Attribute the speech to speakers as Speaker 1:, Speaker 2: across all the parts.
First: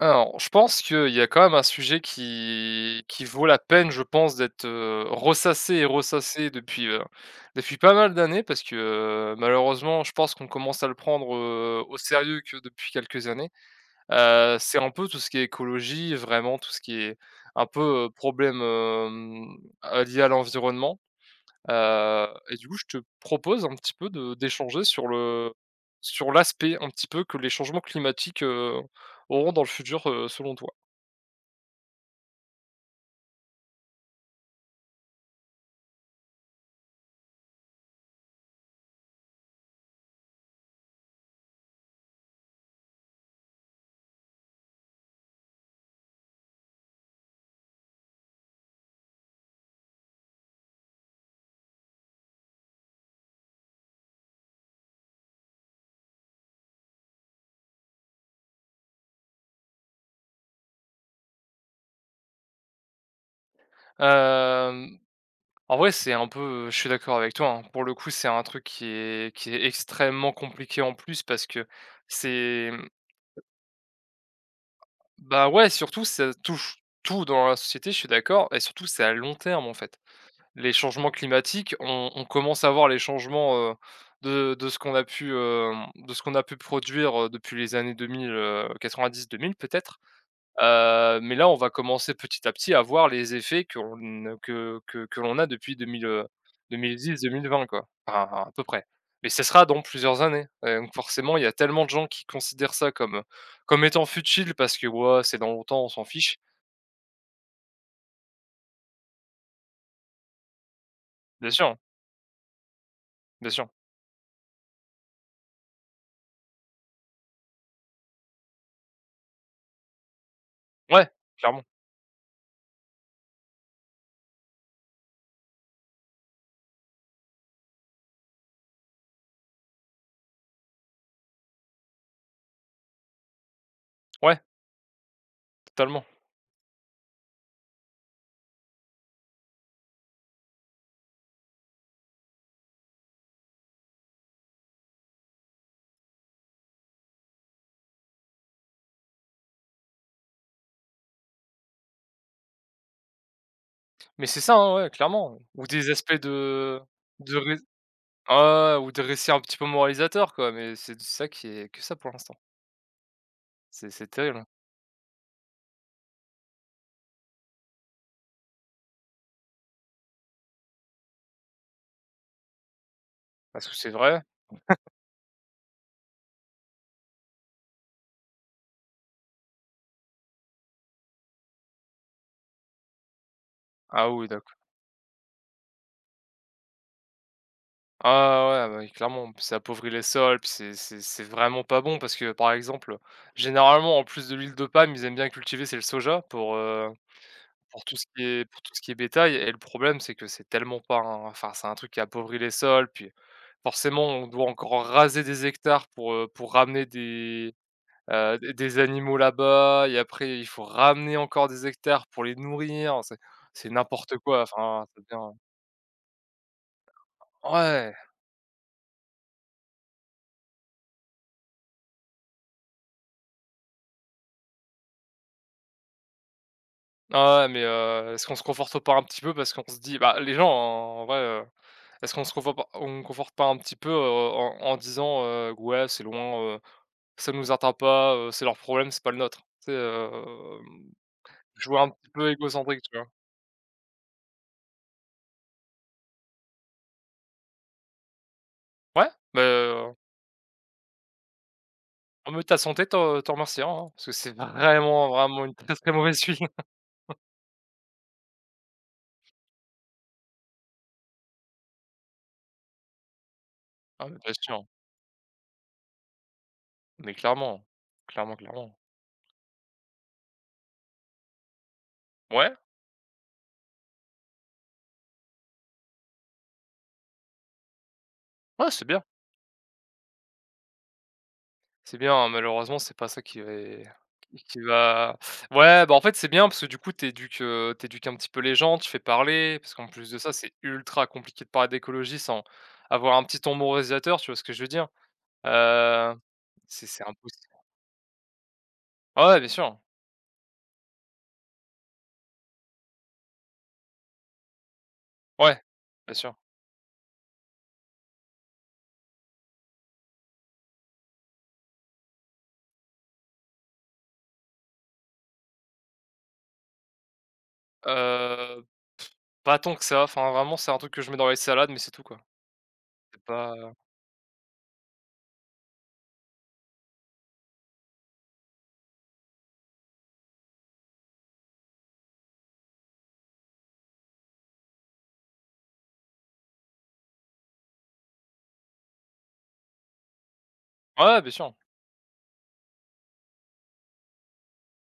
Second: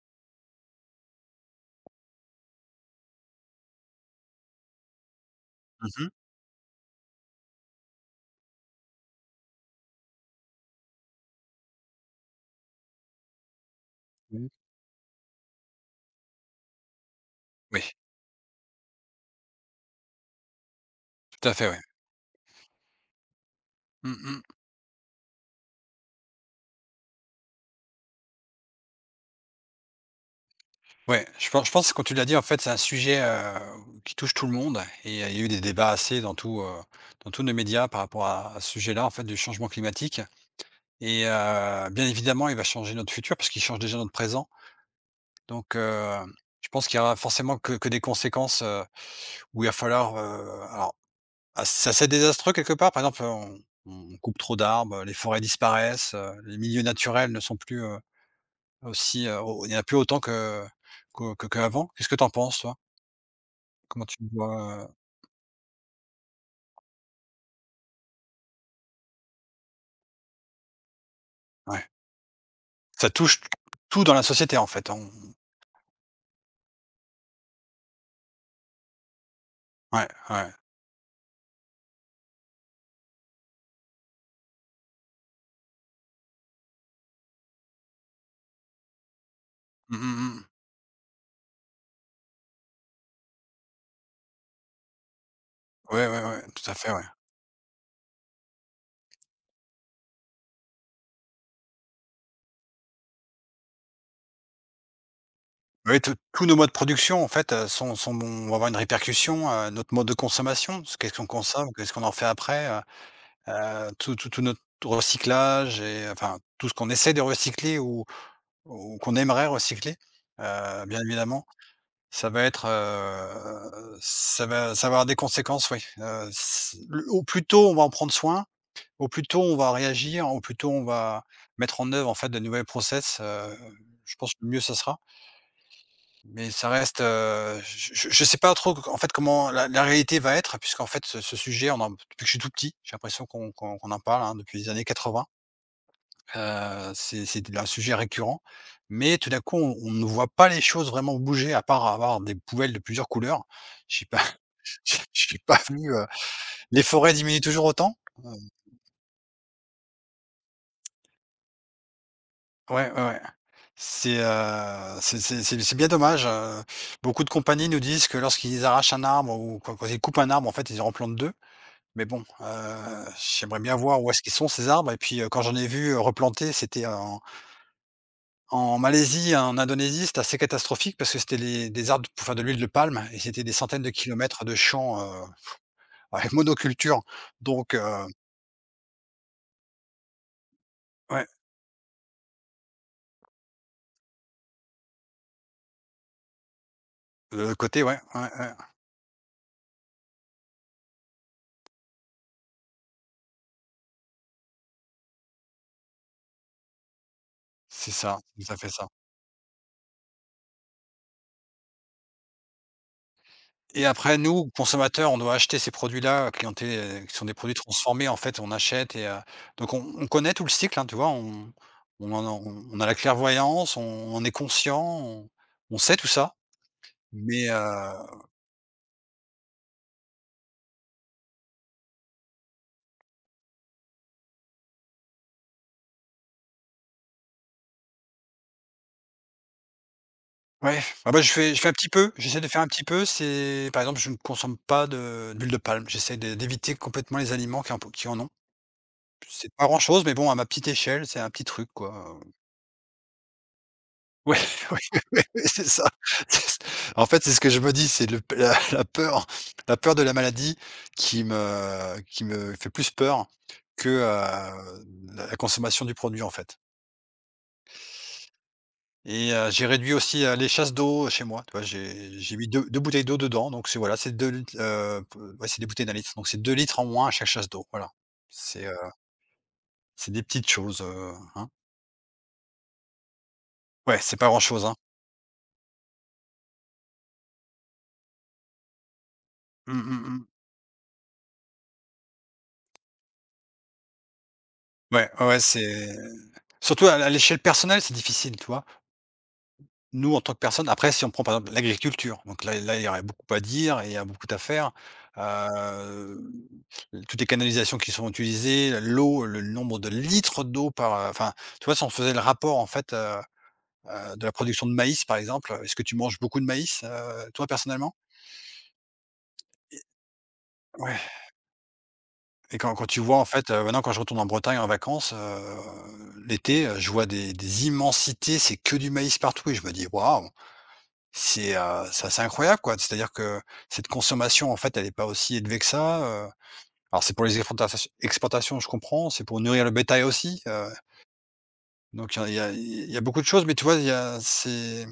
Speaker 1: Alors, je pense qu'il y a quand même un sujet qui vaut la peine, je pense, d'être, ressassé et
Speaker 2: Mmh mh.
Speaker 1: ressassé depuis, depuis pas mal d'années parce que, malheureusement, je pense qu'on commence à le prendre, au sérieux que depuis quelques années.
Speaker 2: Mmh.
Speaker 1: C'est un peu tout ce qui est écologie, vraiment tout ce qui est un
Speaker 2: Oui,
Speaker 1: peu, problème, lié à l'environnement.
Speaker 2: tout à fait, ouais.
Speaker 1: Et du coup, je te propose un petit peu
Speaker 2: Mmh
Speaker 1: de
Speaker 2: mh.
Speaker 1: d'échanger sur le sur l'aspect un petit peu que les changements climatiques, auront dans le futur, selon toi.
Speaker 2: Ouais, je pense que quand tu l'as dit, en fait, c'est un sujet, qui touche tout le monde et il y a eu des débats assez dans tous nos médias par rapport à ce sujet-là, en fait, du changement climatique et bien évidemment, il va changer notre futur parce qu'il change déjà notre présent. Donc je pense qu'il y aura forcément que des conséquences, où il va falloir, alors ah, c'est assez désastreux quelque part. Par exemple, on coupe trop d'arbres, les forêts disparaissent, les milieux naturels ne sont plus, aussi, au il n'y en a plus autant que qu'au que qu'avant. Qu'est-ce que tu en penses, toi? Comment tu vois?
Speaker 1: Hem, En vrai, c'est un peu, je suis d'accord avec toi, hein. Pour le coup, c'est un truc qui est extrêmement compliqué en plus parce que
Speaker 2: Ouais.
Speaker 1: c'est,
Speaker 2: Ça touche tout dans la société, en fait, hein. On
Speaker 1: bah, ouais, surtout ça touche tout dans la société, je suis d'accord et surtout c'est à long terme, en fait.
Speaker 2: ouais, ouais.
Speaker 1: Les changements climatiques, on commence à voir les changements, de ce qu'on a pu, hem, de ce qu'on a pu produire, depuis les années deux mille quatre-vingt-dix, deux mille peut-être.
Speaker 2: Mmh mh, mmh.
Speaker 1: Mais là, on va commencer petit à petit à voir les effets qu'on que l'on a depuis deux
Speaker 2: Ouais, ouais,
Speaker 1: deux
Speaker 2: ouais, tout à
Speaker 1: mille
Speaker 2: fait,
Speaker 1: mille dix
Speaker 2: ouais.
Speaker 1: deux mille vingt quoi, enfin à peu près. Mais ce sera dans plusieurs années, donc forcément, il y a tellement de gens qui considèrent ça comme, comme étant futile parce que: ouais, c'est dans longtemps, on
Speaker 2: Oui,
Speaker 1: s'en
Speaker 2: tous
Speaker 1: fiche».
Speaker 2: tous nos modes de production, en fait, sont sont vont avoir une répercussion, notre mode de consommation, ce qu'est-ce qu'on
Speaker 1: Bien sûr,
Speaker 2: consomme,
Speaker 1: hein,
Speaker 2: qu'est-ce qu'on en fait après,
Speaker 1: bien sûr.
Speaker 2: tout notre recyclage et enfin, tout ce qu'on essaie de recycler ou qu'on aimerait recycler, bien
Speaker 1: Ouais,
Speaker 2: évidemment.
Speaker 1: clairement.
Speaker 2: Ça va être, ça va avoir des conséquences, oui. S le Au plus tôt on va en prendre soin, au plus tôt on va réagir, au plus tôt on va mettre en œuvre, en fait, de nouvelles process, je pense que
Speaker 1: Ouais,
Speaker 2: le mieux ça sera.
Speaker 1: totalement.
Speaker 2: Mais ça reste, je ne sais pas trop, en fait, comment la réalité va être, puisqu'en fait ce sujet on en depuis que je suis tout petit, j'ai l'impression qu'on en parle, hein, depuis les années 80. C'est un sujet récurrent, mais tout d'un coup, on ne voit pas les choses vraiment bouger, à part avoir des poubelles de plusieurs couleurs. Je sais pas.
Speaker 1: Mais c'est ça, hein, ouais,
Speaker 2: Je
Speaker 1: clairement.
Speaker 2: sais pas
Speaker 1: Ou des
Speaker 2: venu
Speaker 1: aspects
Speaker 2: les forêts
Speaker 1: de
Speaker 2: diminuent
Speaker 1: ré
Speaker 2: toujours autant? Heu,
Speaker 1: ah ouais, ou des récits un petit peu moralisateurs quoi, mais c'est ça qui est que ça pour l'instant.
Speaker 2: ouais, ouais, ouais.
Speaker 1: C'est
Speaker 2: C'est,
Speaker 1: terrible, hein,
Speaker 2: heu, c'est c'est c'est c'est bien dommage, beaucoup de compagnies nous disent que lorsqu'ils arrachent un arbre ou quand ils coupent un arbre, en fait, ils en replantent 2. Mais bon, j'aimerais
Speaker 1: parce
Speaker 2: bien
Speaker 1: que c'est
Speaker 2: voir où est-ce
Speaker 1: vrai
Speaker 2: qu'ils sont ces arbres, et puis, quand j'en ai vu replanter, c'était en Malaisie, en Indonésie, c'était assez catastrophique parce que c'était les des arbres pour faire de l'huile de palme, et c'était des centaines de
Speaker 1: ah oui,
Speaker 2: kilomètres de champs, avec monoculture. Donc
Speaker 1: ah ouais, ouais, clairement, puis ça appauvrit les sols, puis c'est
Speaker 2: ouais,
Speaker 1: vraiment pas bon parce que, par exemple, généralement, en plus de l'huile de palme, ils aiment bien cultiver, c'est le soja
Speaker 2: le côté,
Speaker 1: pour tout
Speaker 2: ouais,
Speaker 1: ce
Speaker 2: ouais,
Speaker 1: qui est
Speaker 2: ouais,
Speaker 1: pour tout ce qui est bétail et le problème, c'est que c'est tellement pas un enfin, c'est un truc qui appauvrit les sols, puis forcément, on doit encore raser des hectares pour ramener
Speaker 2: c'est ça, ça fait
Speaker 1: des
Speaker 2: ça.
Speaker 1: animaux là-bas et après il faut ramener encore des hectares pour les nourrir, c'est
Speaker 2: Et
Speaker 1: n'importe
Speaker 2: après
Speaker 1: quoi,
Speaker 2: nous,
Speaker 1: enfin, ça
Speaker 2: consommateurs, on
Speaker 1: devient
Speaker 2: doit acheter ces produits-là qui ont été qui sont des produits
Speaker 1: ouais!
Speaker 2: transformés, en fait, on achète, et donc on connaît tout le cycle, hein, tu vois? On a la clairvoyance, on est conscient, on sait tout ça
Speaker 1: Ah ouais,
Speaker 2: mais heu
Speaker 1: mais est-ce qu'on se conforte pas un petit peu parce qu'on se dit bah, les gens en vrai, est-ce qu'on se conforte pas on conforte pas un petit peu, en disant, «Ouais, c'est loin, ça nous atteint pas, c'est leur problème, c'est pas le nôtre». C'est sais,
Speaker 2: Ouais, ah bah, je fais un
Speaker 1: jouer un
Speaker 2: petit
Speaker 1: petit
Speaker 2: peu,
Speaker 1: peu
Speaker 2: j'essaie de faire un
Speaker 1: égocentrique,
Speaker 2: petit
Speaker 1: tu
Speaker 2: peu,
Speaker 1: vois?
Speaker 2: c'est par exemple, je ne consomme pas de d'huile de palme, j'essaie d'éviter complètement les aliments qui en ont.
Speaker 1: Ouais, mais
Speaker 2: C'est pas grand-chose, mais bon, à ma petite échelle, c'est un petit truc, quoi,
Speaker 1: ah
Speaker 2: heu.
Speaker 1: mais ta santé t'en remerciera, hein, hein, parce que c'est
Speaker 2: Ouais, oui,
Speaker 1: vraiment,
Speaker 2: oui, oui,
Speaker 1: vraiment une
Speaker 2: c'est
Speaker 1: très,
Speaker 2: ça.
Speaker 1: très mauvaise huile.
Speaker 2: C'est en fait, c'est ce que je me dis, c'est le la la peur de la maladie qui me fait plus peur que,
Speaker 1: Ah mais bien sûr,
Speaker 2: la consommation du produit, en fait.
Speaker 1: mais clairement, clairement, clairement.
Speaker 2: Et j'ai réduit aussi, les chasses d'eau chez moi, tu vois? J'ai mis
Speaker 1: Ouais,
Speaker 2: deux 2 bouteilles d'eau dedans, donc c'est voilà, c'est 2 litres, p ouais, c'est des bouteilles d'un litre, donc c'est 2 litres en moins à chaque chasse d'eau, voilà. C'est,
Speaker 1: ouais,
Speaker 2: heu,
Speaker 1: c'est bien.
Speaker 2: c'est des petites choses, hein.
Speaker 1: C'est bien, hein, malheureusement, c'est pas ça qui est
Speaker 2: Ouais, c'est pas grand
Speaker 1: qui
Speaker 2: chose, hein.
Speaker 1: va ouais, bah, en fait, c'est bien parce que du coup, t'éduques, éduques, un petit peu les gens, tu fais parler parce
Speaker 2: Mmh,
Speaker 1: qu'en
Speaker 2: mmh
Speaker 1: plus de
Speaker 2: mh.
Speaker 1: ça, c'est ultra compliqué de parler d'écologie sans avoir un petit ton moralisateur, tu vois ce que je veux dire?
Speaker 2: Ouais, ouais, ouais, c'est
Speaker 1: Heu, c'est
Speaker 2: surtout
Speaker 1: c'est
Speaker 2: à l'échelle
Speaker 1: impossible.
Speaker 2: personnelle, c'est difficile, tu vois?
Speaker 1: Ah ouais, bien sûr,
Speaker 2: Nous, en tant que personne, après, si on prend par exemple l'agriculture, donc là, il y aurait beaucoup à dire et il y a beaucoup à faire.
Speaker 1: ouais, bien
Speaker 2: Heu,
Speaker 1: sûr.
Speaker 2: Toutes les canalisations qui sont utilisées, l'eau, le nombre de litres d'eau par, enfin, tu vois? Si on faisait le rapport, en fait, de la production de maïs par exemple, est-ce que tu manges beaucoup de maïs, toi personnellement?
Speaker 1: Heu, Pas tant que ça, enfin, vraiment, c'est un truc
Speaker 2: Ouais.
Speaker 1: que je mets dans les salades, mais c'est tout, quoi.
Speaker 2: Et quand tu vois,
Speaker 1: C'est
Speaker 2: en fait,
Speaker 1: pas
Speaker 2: maintenant quand je retourne en Bretagne en vacances, l'été, je vois des immensités, c'est que du maïs partout, et je me dis: «Waouh!» C'est assez incroyable, quoi. C'est-à-dire que cette consommation, en fait, elle n'est pas aussi élevée que ça, heu. Alors c'est pour les exportations, je comprends, c'est pour nourrir le bétail aussi,
Speaker 1: ouais, bien sûr.
Speaker 2: donc il y a il y a il y a beaucoup de choses, mais tu vois, il y a c'est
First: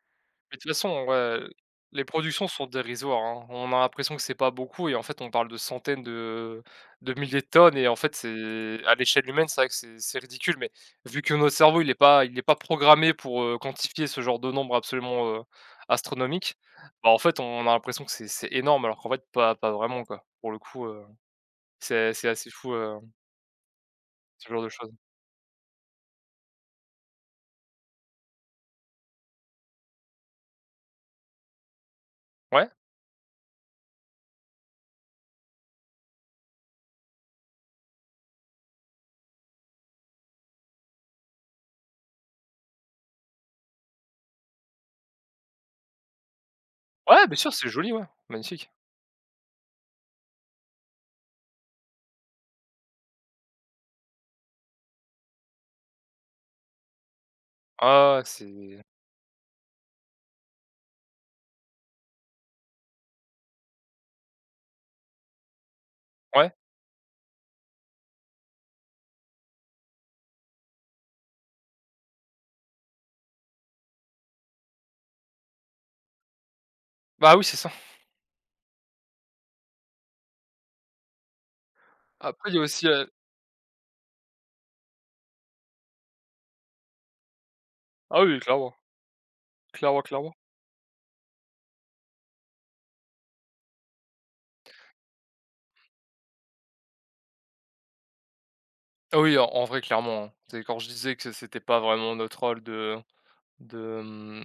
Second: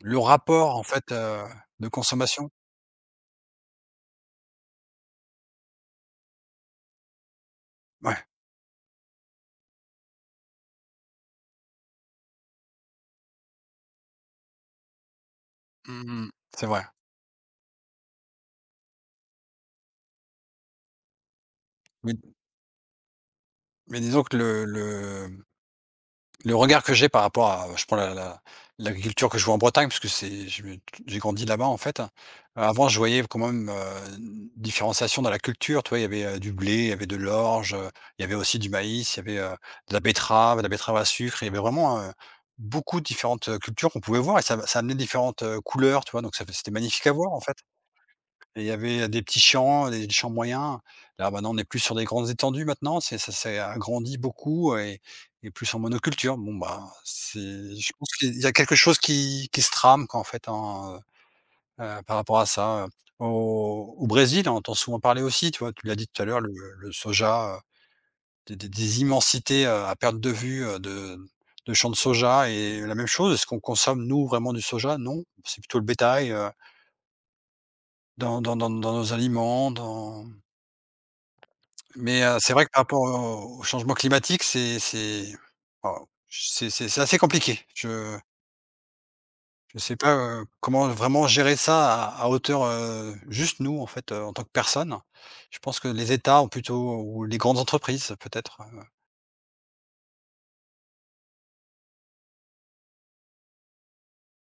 Speaker 2: le
Speaker 1: Mais de toute
Speaker 2: rapport, en
Speaker 1: façon,
Speaker 2: fait,
Speaker 1: ouais,
Speaker 2: de
Speaker 1: les productions
Speaker 2: consommation.
Speaker 1: sont dérisoires, hein. On a l'impression que c'est pas beaucoup et en fait, on parle de centaines de milliers de tonnes et en fait,
Speaker 2: Ouais.
Speaker 1: c'est à l'échelle humaine, c'est vrai que c'est ridicule, mais vu que notre cerveau, il est pas programmé pour, quantifier ce genre de nombre absolument,
Speaker 2: Mmh.
Speaker 1: astronomique,
Speaker 2: C'est vrai.
Speaker 1: bah, en fait, on a l'impression que c'est énorme alors qu'en fait, pas pas vraiment, quoi. Pour le coup, c'est
Speaker 2: Mais
Speaker 1: c'est assez fou,
Speaker 2: disons que
Speaker 1: ce genre de choses.
Speaker 2: le regard que j'ai par rapport à, je prends la la l'agriculture que je vois en Bretagne, parce que c'est je me j'ai grandi là-bas, en fait.
Speaker 1: Ouais,
Speaker 2: Avant, je voyais quand même, une différenciation dans la culture, tu vois? Il y avait, du blé, il y avait de l'orge, il y avait aussi du maïs, il y avait, de la betterave à sucre. Il y avait vraiment, beaucoup de différentes, cultures qu'on pouvait voir, et ça amenait différentes, couleurs, tu vois? Donc ça fait c'était magnifique à
Speaker 1: ouais,
Speaker 2: voir,
Speaker 1: bien
Speaker 2: en
Speaker 1: sûr,
Speaker 2: fait.
Speaker 1: c'est joli, ouais,
Speaker 2: Et il
Speaker 1: magnifique.
Speaker 2: y avait des petits champs, des champs moyens. Là, maintenant, on est plus sur des grandes étendues maintenant, c'est ça s'est agrandi beaucoup, et plus en monoculture. Bon, bah, c'est je pense
Speaker 1: Ah ouais,
Speaker 2: qu'il y
Speaker 1: c'est
Speaker 2: a quelque chose qui se trame, quoi, en fait, par rapport à ça. Au Brésil, on entend souvent parler aussi, tu vois? Tu l'as dit tout à l'heure, le
Speaker 1: ouais,
Speaker 2: le soja, des immensités, à perte de vue, de champs de soja, et la même chose, est-ce qu'on consomme nous vraiment du soja? Non, c'est plutôt le bétail,
Speaker 1: bah, oui, c'est ça.
Speaker 2: dans dans nos aliments, dans. Mais
Speaker 1: Après,
Speaker 2: c'est
Speaker 1: il y a
Speaker 2: vrai que par
Speaker 1: aussi,
Speaker 2: rapport au changement climatique, c'est, waouh, c'est assez compliqué.
Speaker 1: ah oui, clairement.
Speaker 2: Je sais
Speaker 1: Clairement,
Speaker 2: pas,
Speaker 1: clairement.
Speaker 2: comment vraiment gérer ça à hauteur, juste nous, en fait, en tant que personne. Je pense que les États ont plutôt, ou les grandes entreprises peut-être,
Speaker 1: Ah oui, en vrai, clairement, hein. C'est quand je disais que c'était pas vraiment notre rôle de,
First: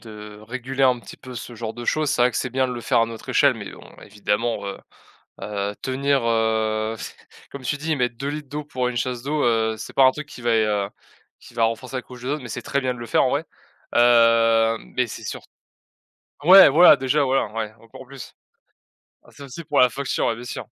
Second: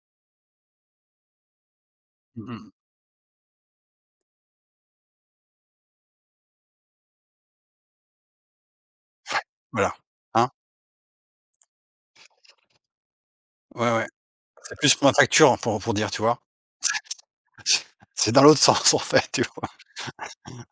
Speaker 1: de réguler un petit peu ce genre de choses, c'est vrai que c'est
Speaker 2: mmh
Speaker 1: bien
Speaker 2: mh,
Speaker 1: de le faire à notre échelle, mais bon, évidemment, tenir, comme tu dis, mettre 2 litres d'eau pour une chasse d'eau, c'est
Speaker 2: voilà,
Speaker 1: pas un truc
Speaker 2: hein?
Speaker 1: qui va renforcer la couche de zone. Mais c'est très bien de le faire en vrai.
Speaker 2: Ouais, ouais, c'est plus
Speaker 1: Mais
Speaker 2: pour ma
Speaker 1: c'est sûr.
Speaker 2: facture, hein, pour dire, tu vois?
Speaker 1: Ouais, voilà, déjà, voilà, ouais, encore
Speaker 2: C'est
Speaker 1: plus.
Speaker 2: dans l'autre sens, en
Speaker 1: Ah,
Speaker 2: fait,
Speaker 1: c'est
Speaker 2: tu
Speaker 1: aussi
Speaker 2: vois?
Speaker 1: pour la facture, ouais, bien sûr.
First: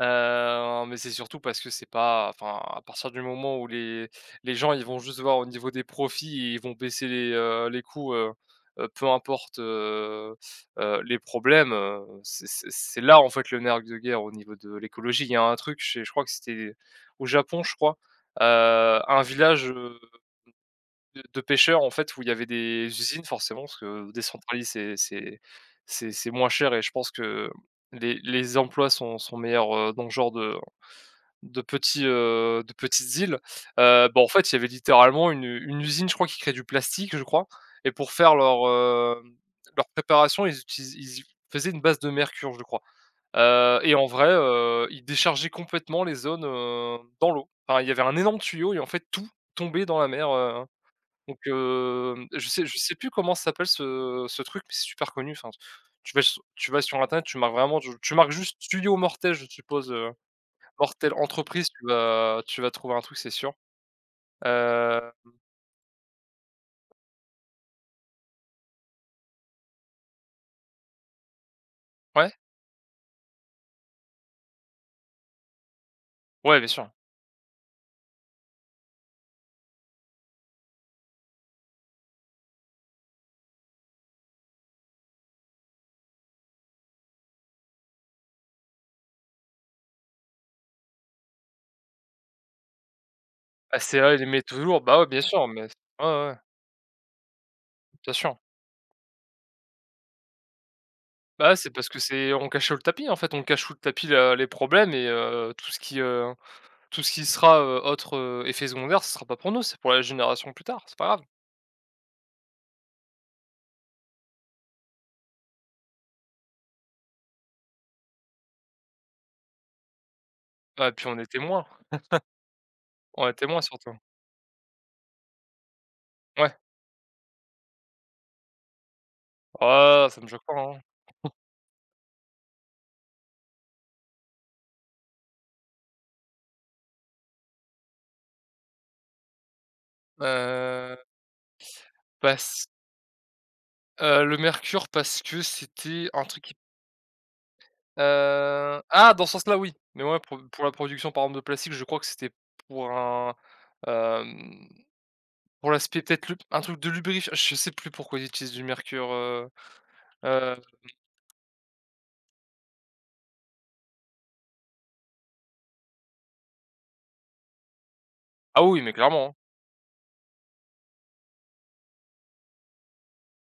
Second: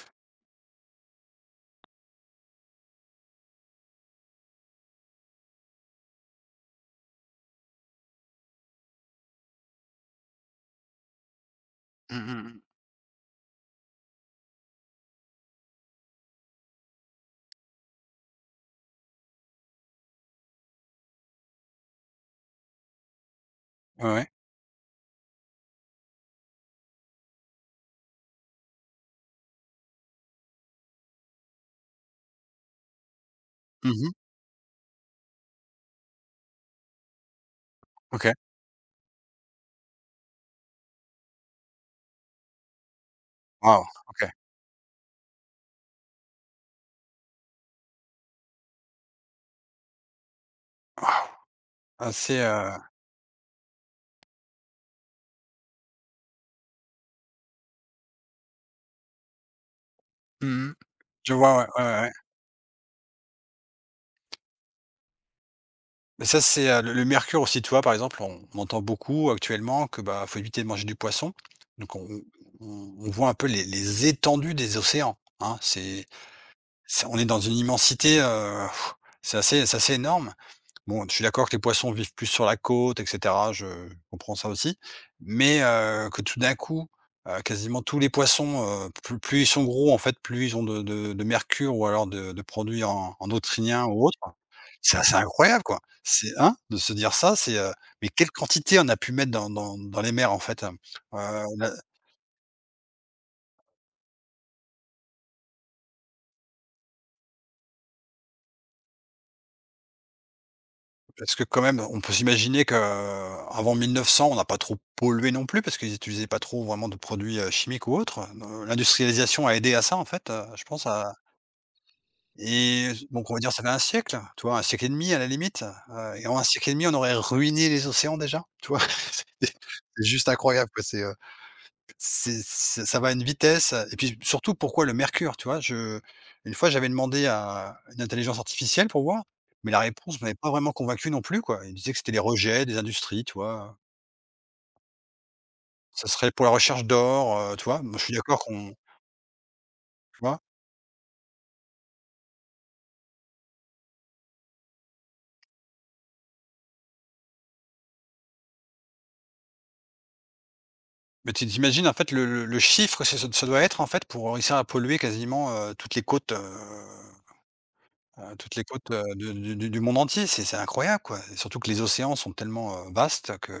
Speaker 1: Mais c'est surtout parce que c'est pas enfin, à partir du moment où les gens, ils vont juste voir au niveau des profits et ils vont baisser les coûts, peu importe, les problèmes,
Speaker 2: Mmh mh
Speaker 1: c'est
Speaker 2: mh.
Speaker 1: c'est c'est là, en fait, le nerf de guerre au niveau de l'écologie. Il y a un truc, je sais je crois que c'était au Japon, je crois, un village, de pêcheurs, en fait, où il y avait des usines forcément parce
Speaker 2: Ouais,
Speaker 1: que
Speaker 2: ouais.
Speaker 1: décentraliser, c'est moins cher et je pense que les emplois sont meilleurs, dans ce genre de petits, de petites îles,
Speaker 2: Mmh
Speaker 1: bah,
Speaker 2: mh.
Speaker 1: en fait, il y avait littéralement une usine, je crois, qui crée du plastique, je crois et pour faire
Speaker 2: OK.
Speaker 1: leur, hem, leur préparation, ils utilisent ils faisaient une base de mercure, je crois,
Speaker 2: Waouh!
Speaker 1: et en vrai,
Speaker 2: OK.
Speaker 1: ils déchargeaient complètement les zones, dans l'eau. Enfin, il y avait un énorme tuyau et en fait, tout tombait dans la mer,
Speaker 2: Waouh!
Speaker 1: donc
Speaker 2: Assez
Speaker 1: je sais plus comment ça s'appelle ce ce truc, mais c'est super connu. Enfin, tu vas s tu vas sur internet, tu marques vraiment, tu marques juste «tuyau mortel», je suppose.
Speaker 2: mmh mh.
Speaker 1: Mortelle
Speaker 2: Je vois,
Speaker 1: entreprise,
Speaker 2: ouais, ouais, ouais.
Speaker 1: tu vas trouver un truc, c'est sûr. Heu,
Speaker 2: Mais ça, c'est, le mercure aussi, tu vois? Par exemple, on entend beaucoup actuellement que, bah, faut éviter de manger du poisson. Donc on
Speaker 1: ouais,
Speaker 2: on on on voit un peu les étendues des océans, hein.
Speaker 1: ouais, bien sûr.
Speaker 2: C'est on est dans une immensité, c'est assez, énorme. Bon, je suis d'accord que les poissons vivent plus sur la côte, et cetera, je comprends ça aussi, mais que tout d'un coup, quasiment tous les poissons, plus ils sont gros, en fait, plus ils ont de mercure, ou alors de produits en neutriniens ou
Speaker 1: ACA,
Speaker 2: autres.
Speaker 1: il aimait toujours,
Speaker 2: C'est
Speaker 1: bah, ouais,
Speaker 2: assez
Speaker 1: bien sûr, mais
Speaker 2: incroyable,
Speaker 1: ouais,
Speaker 2: quoi.
Speaker 1: ouais,
Speaker 2: C'est,
Speaker 1: ouais,
Speaker 2: hein? De se dire ça, c'est, mais
Speaker 1: bien
Speaker 2: quelle
Speaker 1: sûr.
Speaker 2: quantité on a pu mettre dans dans les mers, en fait, hem,
Speaker 1: Bah, ouais, c'est parce que c'est on cache sous le tapis, en fait, on cache sous le tapis la les problèmes et tout ce qui sera, autre, effet secondaire, ce sera pas pour nous, c'est pour la génération plus tard, c'est pas grave.
Speaker 2: Parce que quand même, on peut s'imaginer qu'avant 1900, on n'a pas trop pollué non plus, parce qu'ils n'utilisaient pas trop vraiment de produits, chimiques ou autres. L'industrialisation a aidé à ça, en fait, je pense
Speaker 1: Ah, puis
Speaker 2: à
Speaker 1: on est témoin.
Speaker 2: et
Speaker 1: On
Speaker 2: donc
Speaker 1: est
Speaker 2: on va dire
Speaker 1: témoin,
Speaker 2: ça fait un
Speaker 1: surtout.
Speaker 2: siècle, tu vois? un siècle et demi à la limite, et en un
Speaker 1: Ouais.
Speaker 2: siècle et demi, on aurait ruiné les océans déjà, tu vois? C'est c'est
Speaker 1: Oh, ça me
Speaker 2: juste
Speaker 1: choque pas,
Speaker 2: incroyable,
Speaker 1: hein.
Speaker 2: quoi, c'est ça, ça va à une vitesse, et puis surtout pourquoi le mercure, tu vois? Je Une fois j'avais demandé à une intelligence artificielle pour voir, mais la réponse m'avait pas vraiment
Speaker 1: Heu,
Speaker 2: convaincu non plus, quoi. Il disait que c'était les
Speaker 1: parce
Speaker 2: rejets des industries, tu vois?
Speaker 1: le mercure parce que c'était
Speaker 2: Ça
Speaker 1: un
Speaker 2: serait pour la
Speaker 1: truc.
Speaker 2: recherche d'or, tu vois? Moi je suis d'accord qu'on,
Speaker 1: Ah, dans ce sens-là, oui, mais ouais,
Speaker 2: tu vois?
Speaker 1: pour la production, par exemple, de plastique, je crois que c'était pour un, hem, pour l'aspect peut-être lub un truc de lubrifiant, je sais plus pourquoi ils utilisent du mercure, heu,
Speaker 2: Mais tu tu en fait, le chiffre que ça doit être, en fait, pour réussir à polluer quasiment, toutes
Speaker 1: ah
Speaker 2: les
Speaker 1: oui,
Speaker 2: côtes,
Speaker 1: mais clairement,
Speaker 2: de
Speaker 1: hein.
Speaker 2: du monde entier. C'est incroyable, quoi, et surtout que les océans sont tellement, vastes que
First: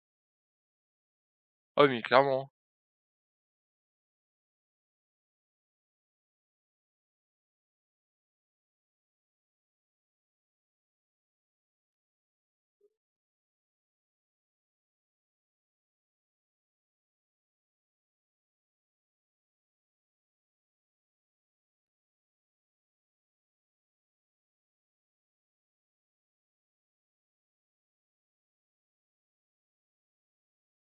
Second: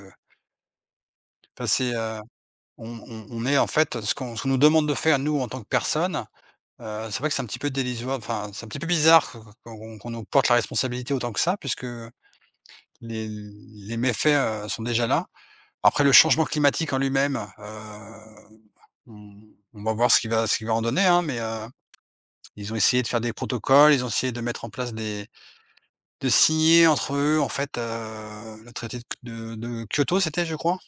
Speaker 2: enfin
Speaker 1: Ah oui,
Speaker 2: c'est,
Speaker 1: mais
Speaker 2: heu
Speaker 1: clairement, hein.
Speaker 2: on est en fait, ce qu'on nous demande de faire nous en tant que personne, c'est vrai que c'est un petit peu délisoire, enfin c'est un petit peu bizarre que qu'on nous porte la responsabilité autant que ça, puisque les méfaits, sont déjà là. Après, le changement climatique en lui-même, on on va voir ce qu'il va en donner, hein, mais ils ont essayé de faire des protocoles, ils ont essayé de mettre en place des, de signer entre eux en fait, le traité de Kyoto, c'était, je crois?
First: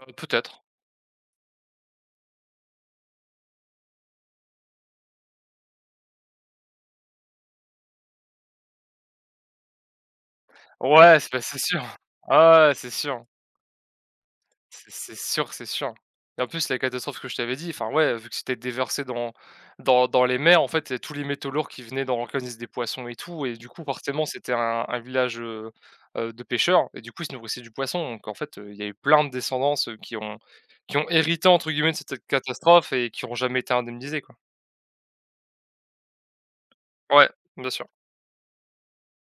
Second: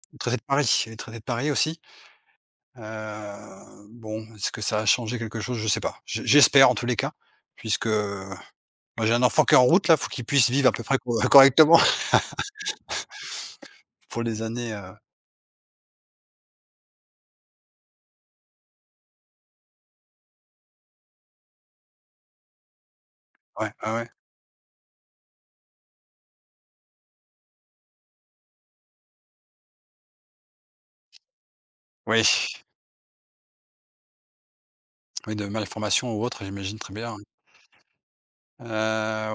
Speaker 2: Le traité de
Speaker 1: Peut-être.
Speaker 2: Paris, il le traité de Paris aussi. Bon, est-ce que ça a changé quelque chose? Je sais pas. J'espère, en tous les cas, puisque, euh, moi j'ai un enfant qui est en route là, faut qu'il puisse vivre à peu près
Speaker 1: Ouais,
Speaker 2: co
Speaker 1: c'est bah, c'est
Speaker 2: correctement
Speaker 1: sûr. Ah ouais, c'est sûr.
Speaker 2: pour les années,
Speaker 1: C'est sûr, c'est sûr. Et en plus, la catastrophe que je t'avais dit, enfin ouais, vu que c'était déversé dans dans les mers, en fait, il y a tous les métaux lourds qui venaient dans l'organisme des poissons et tout et du
Speaker 2: ouais,
Speaker 1: coup,
Speaker 2: ouais, ouais.
Speaker 1: forcément, c'était un village, de pêcheurs et du coup, ils se nourrissaient du poisson donc en fait, il y a eu plein de descendances, qui ont «hérité» entre guillemets de
Speaker 2: Oui,
Speaker 1: cette catastrophe et qui ont jamais été indemnisées, quoi.
Speaker 2: oui, de malformation ou autre, j'imagine très bien, ouais.
Speaker 1: Ouais, bien sûr.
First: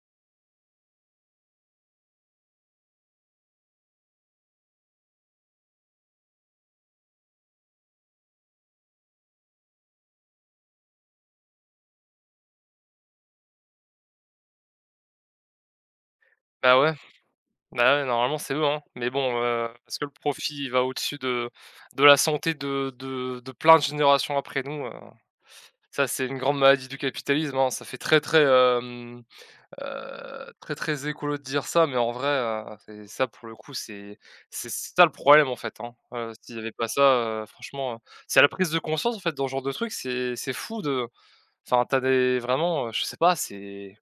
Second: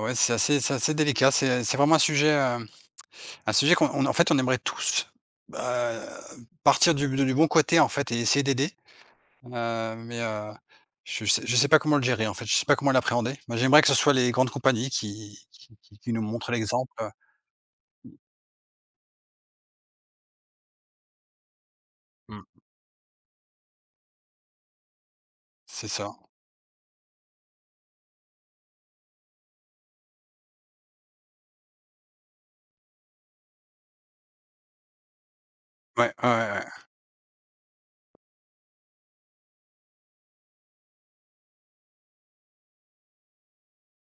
Speaker 2: Ouais, c'est assez, c'est assez délicat. C'est vraiment un sujet qu'on, on en fait, on aimerait tous, bah, partir du bon côté en fait et essayer d'aider. Heu, mais heu, je sais, je sais pas comment le gérer en fait, je sais pas comment l'appréhender. Moi, j'aimerais que ce soit les grandes compagnies qui qui nous montrent
Speaker 1: Bah
Speaker 2: l'exemple,
Speaker 1: ouais, bah ouais, normalement, c'est eux, hein, mais bon, est-ce que le profit, il va au-dessus de de la
Speaker 2: Mmh.
Speaker 1: santé de de de plein de générations après nous, heu.
Speaker 2: C'est
Speaker 1: Ça,
Speaker 2: ça.
Speaker 1: c'est une grande maladie du capitalisme, hein. Ça fait très, très, très, très écolo de dire ça, mais en vrai, c'est ça pour le coup, c'est ça le problème, en fait, hein.
Speaker 2: Ouais, ouais, ouais,
Speaker 1: S'il y
Speaker 2: ouais.
Speaker 1: avait pas ça, franchement, c'est la prise de conscience, en fait, dans ce genre de truc, c'est fou de enfin, t'as des vraiment, je sais pas, c'est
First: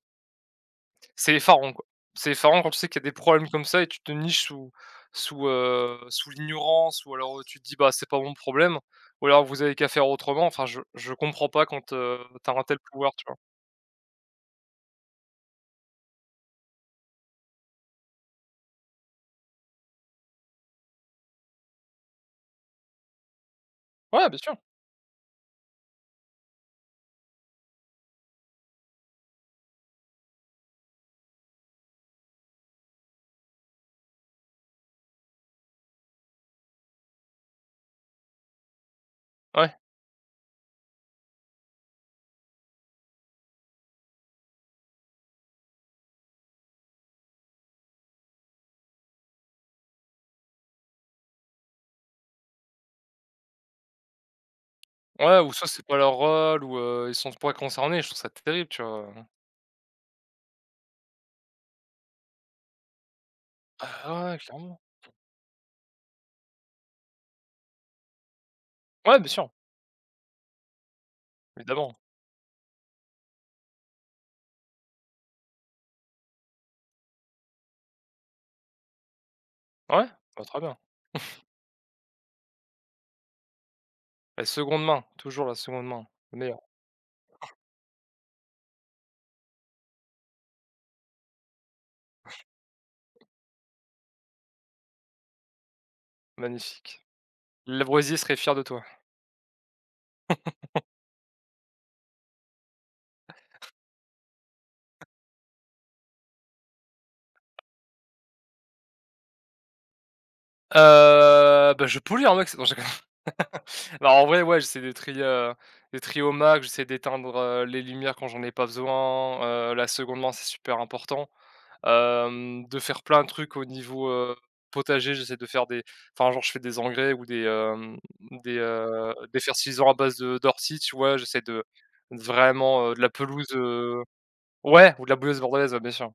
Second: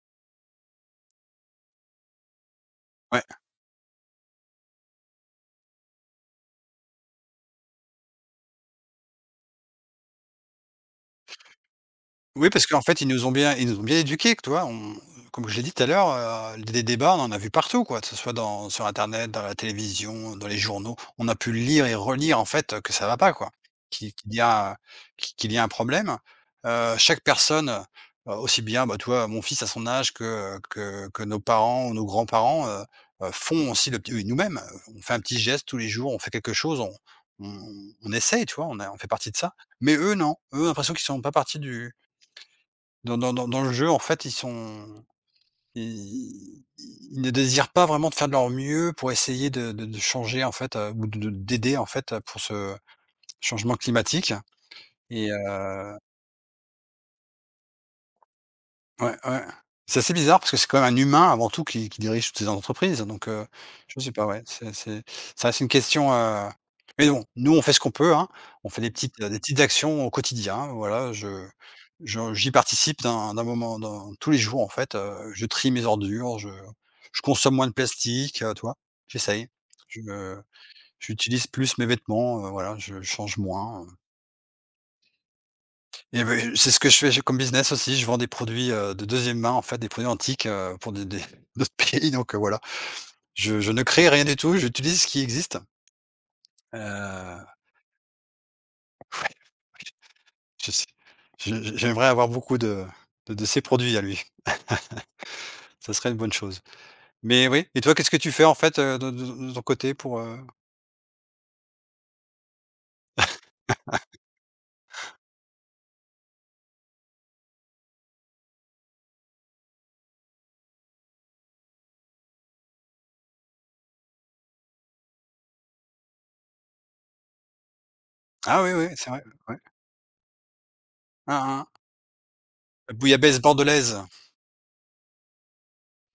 Speaker 1: c'est effarant, quoi. C'est effarant quand tu sais qu'il y a des
Speaker 2: Ouais.
Speaker 1: problèmes comme ça et tu te niches sous sous, sous l'ignorance ou alors, tu te dis: «Bah, c'est pas mon problème» ou alors: «Vous avez qu'à faire autrement». Enfin, je comprends pas quand, tu
Speaker 2: Oui,
Speaker 1: un
Speaker 2: parce
Speaker 1: tel
Speaker 2: qu'en fait, ils
Speaker 1: pouvoir,
Speaker 2: nous ont bien, ils nous ont bien éduqués, que tu On comme je l'ai dit tout à l'heure. Des débats, on en a vu partout, quoi, que ce soit dans sur internet, dans la télévision, dans les journaux. On a pu lire et relire, en fait, que ça va pas, quoi, qu'il
Speaker 1: ouais,
Speaker 2: qu'il
Speaker 1: bien
Speaker 2: y
Speaker 1: sûr.
Speaker 2: a qu'il y a un problème. Chaque personne, aussi bien, bah, tu vois, mon fils à son âge, que nos parents ou nos grands-parents, font aussi le petit, oui, nous-mêmes, on fait un petit geste tous les jours, on fait quelque chose, on on on essaye, tu vois? On fait partie de ça.
Speaker 1: Ouais.
Speaker 2: Mais eux, non, eux ont l'impression qu'ils sont pas partie du, dans le jeu, en fait, ils sont, ils ils ne désirent pas vraiment de faire de leur mieux pour essayer de changer, en fait, ou de d'aider, en fait, pour ce changement climatique et
Speaker 1: Ouais, ou soit c'est pas
Speaker 2: heu
Speaker 1: leur rôle ou, ils sont pas concernés, je trouve ça terrible, tu vois?
Speaker 2: Ouais, ouais. C'est assez bizarre parce que c'est quand même un humain avant tout qui dirige toutes ces entreprises, donc je sais pas,
Speaker 1: Ah ouais,
Speaker 2: ouais, c'est
Speaker 1: clairement.
Speaker 2: c'est ça reste une question, mais bon, nous on fait ce qu'on peut, hein. On fait des petites,
Speaker 1: Ouais, bien
Speaker 2: des
Speaker 1: sûr,
Speaker 2: petites actions au quotidien, voilà,
Speaker 1: évidemment.
Speaker 2: je j'y participe d'un moment dans tous les jours en fait, je trie mes ordures, je consomme moins de plastique, tu vois? J'essaye. Je
Speaker 1: Ouais, bah, très bien.
Speaker 2: J'utilise plus mes vêtements, voilà, je change moins,
Speaker 1: La seconde main, toujours la seconde main,
Speaker 2: et beh,
Speaker 1: meilleur
Speaker 2: c'est ce que je fais, j'ai comme business aussi, je vends des produits, de deuxième main, en fait, des produits antiques, pour des d'autres pays, donc voilà. Je ne crée rien du tout, j'utilise ce qui existe.
Speaker 1: magnifique.
Speaker 2: Ouais,
Speaker 1: Lavoisier serait fier de toi.
Speaker 2: je sais je j'aimerais avoir beaucoup de ses produits à lui, ça serait une bonne chose. Mais oui, et toi, qu'est-ce que tu fais, en fait, de de ton côté pour,
Speaker 1: Bah, je pollue un max non, je non, en vrai, ouais, j'essaie de trier au max, j'essaie d'éteindre, les lumières quand j'en ai pas besoin, la seconde main, c'est super important. De faire plein de trucs au niveau, potager, j'essaie de faire des enfin, genre, je fais des engrais ou des,
Speaker 2: ah oui, oui, c'est vrai,
Speaker 1: des
Speaker 2: ouais.
Speaker 1: fertilisants à base de d'ortie, tu vois? J'essaie
Speaker 2: Hein, hein.
Speaker 1: de vraiment, de la
Speaker 2: Bouillabaisse
Speaker 1: pelouse,
Speaker 2: bordelaise.
Speaker 1: ouais, ou de la bouleuse bordelaise, ouais, bien sûr.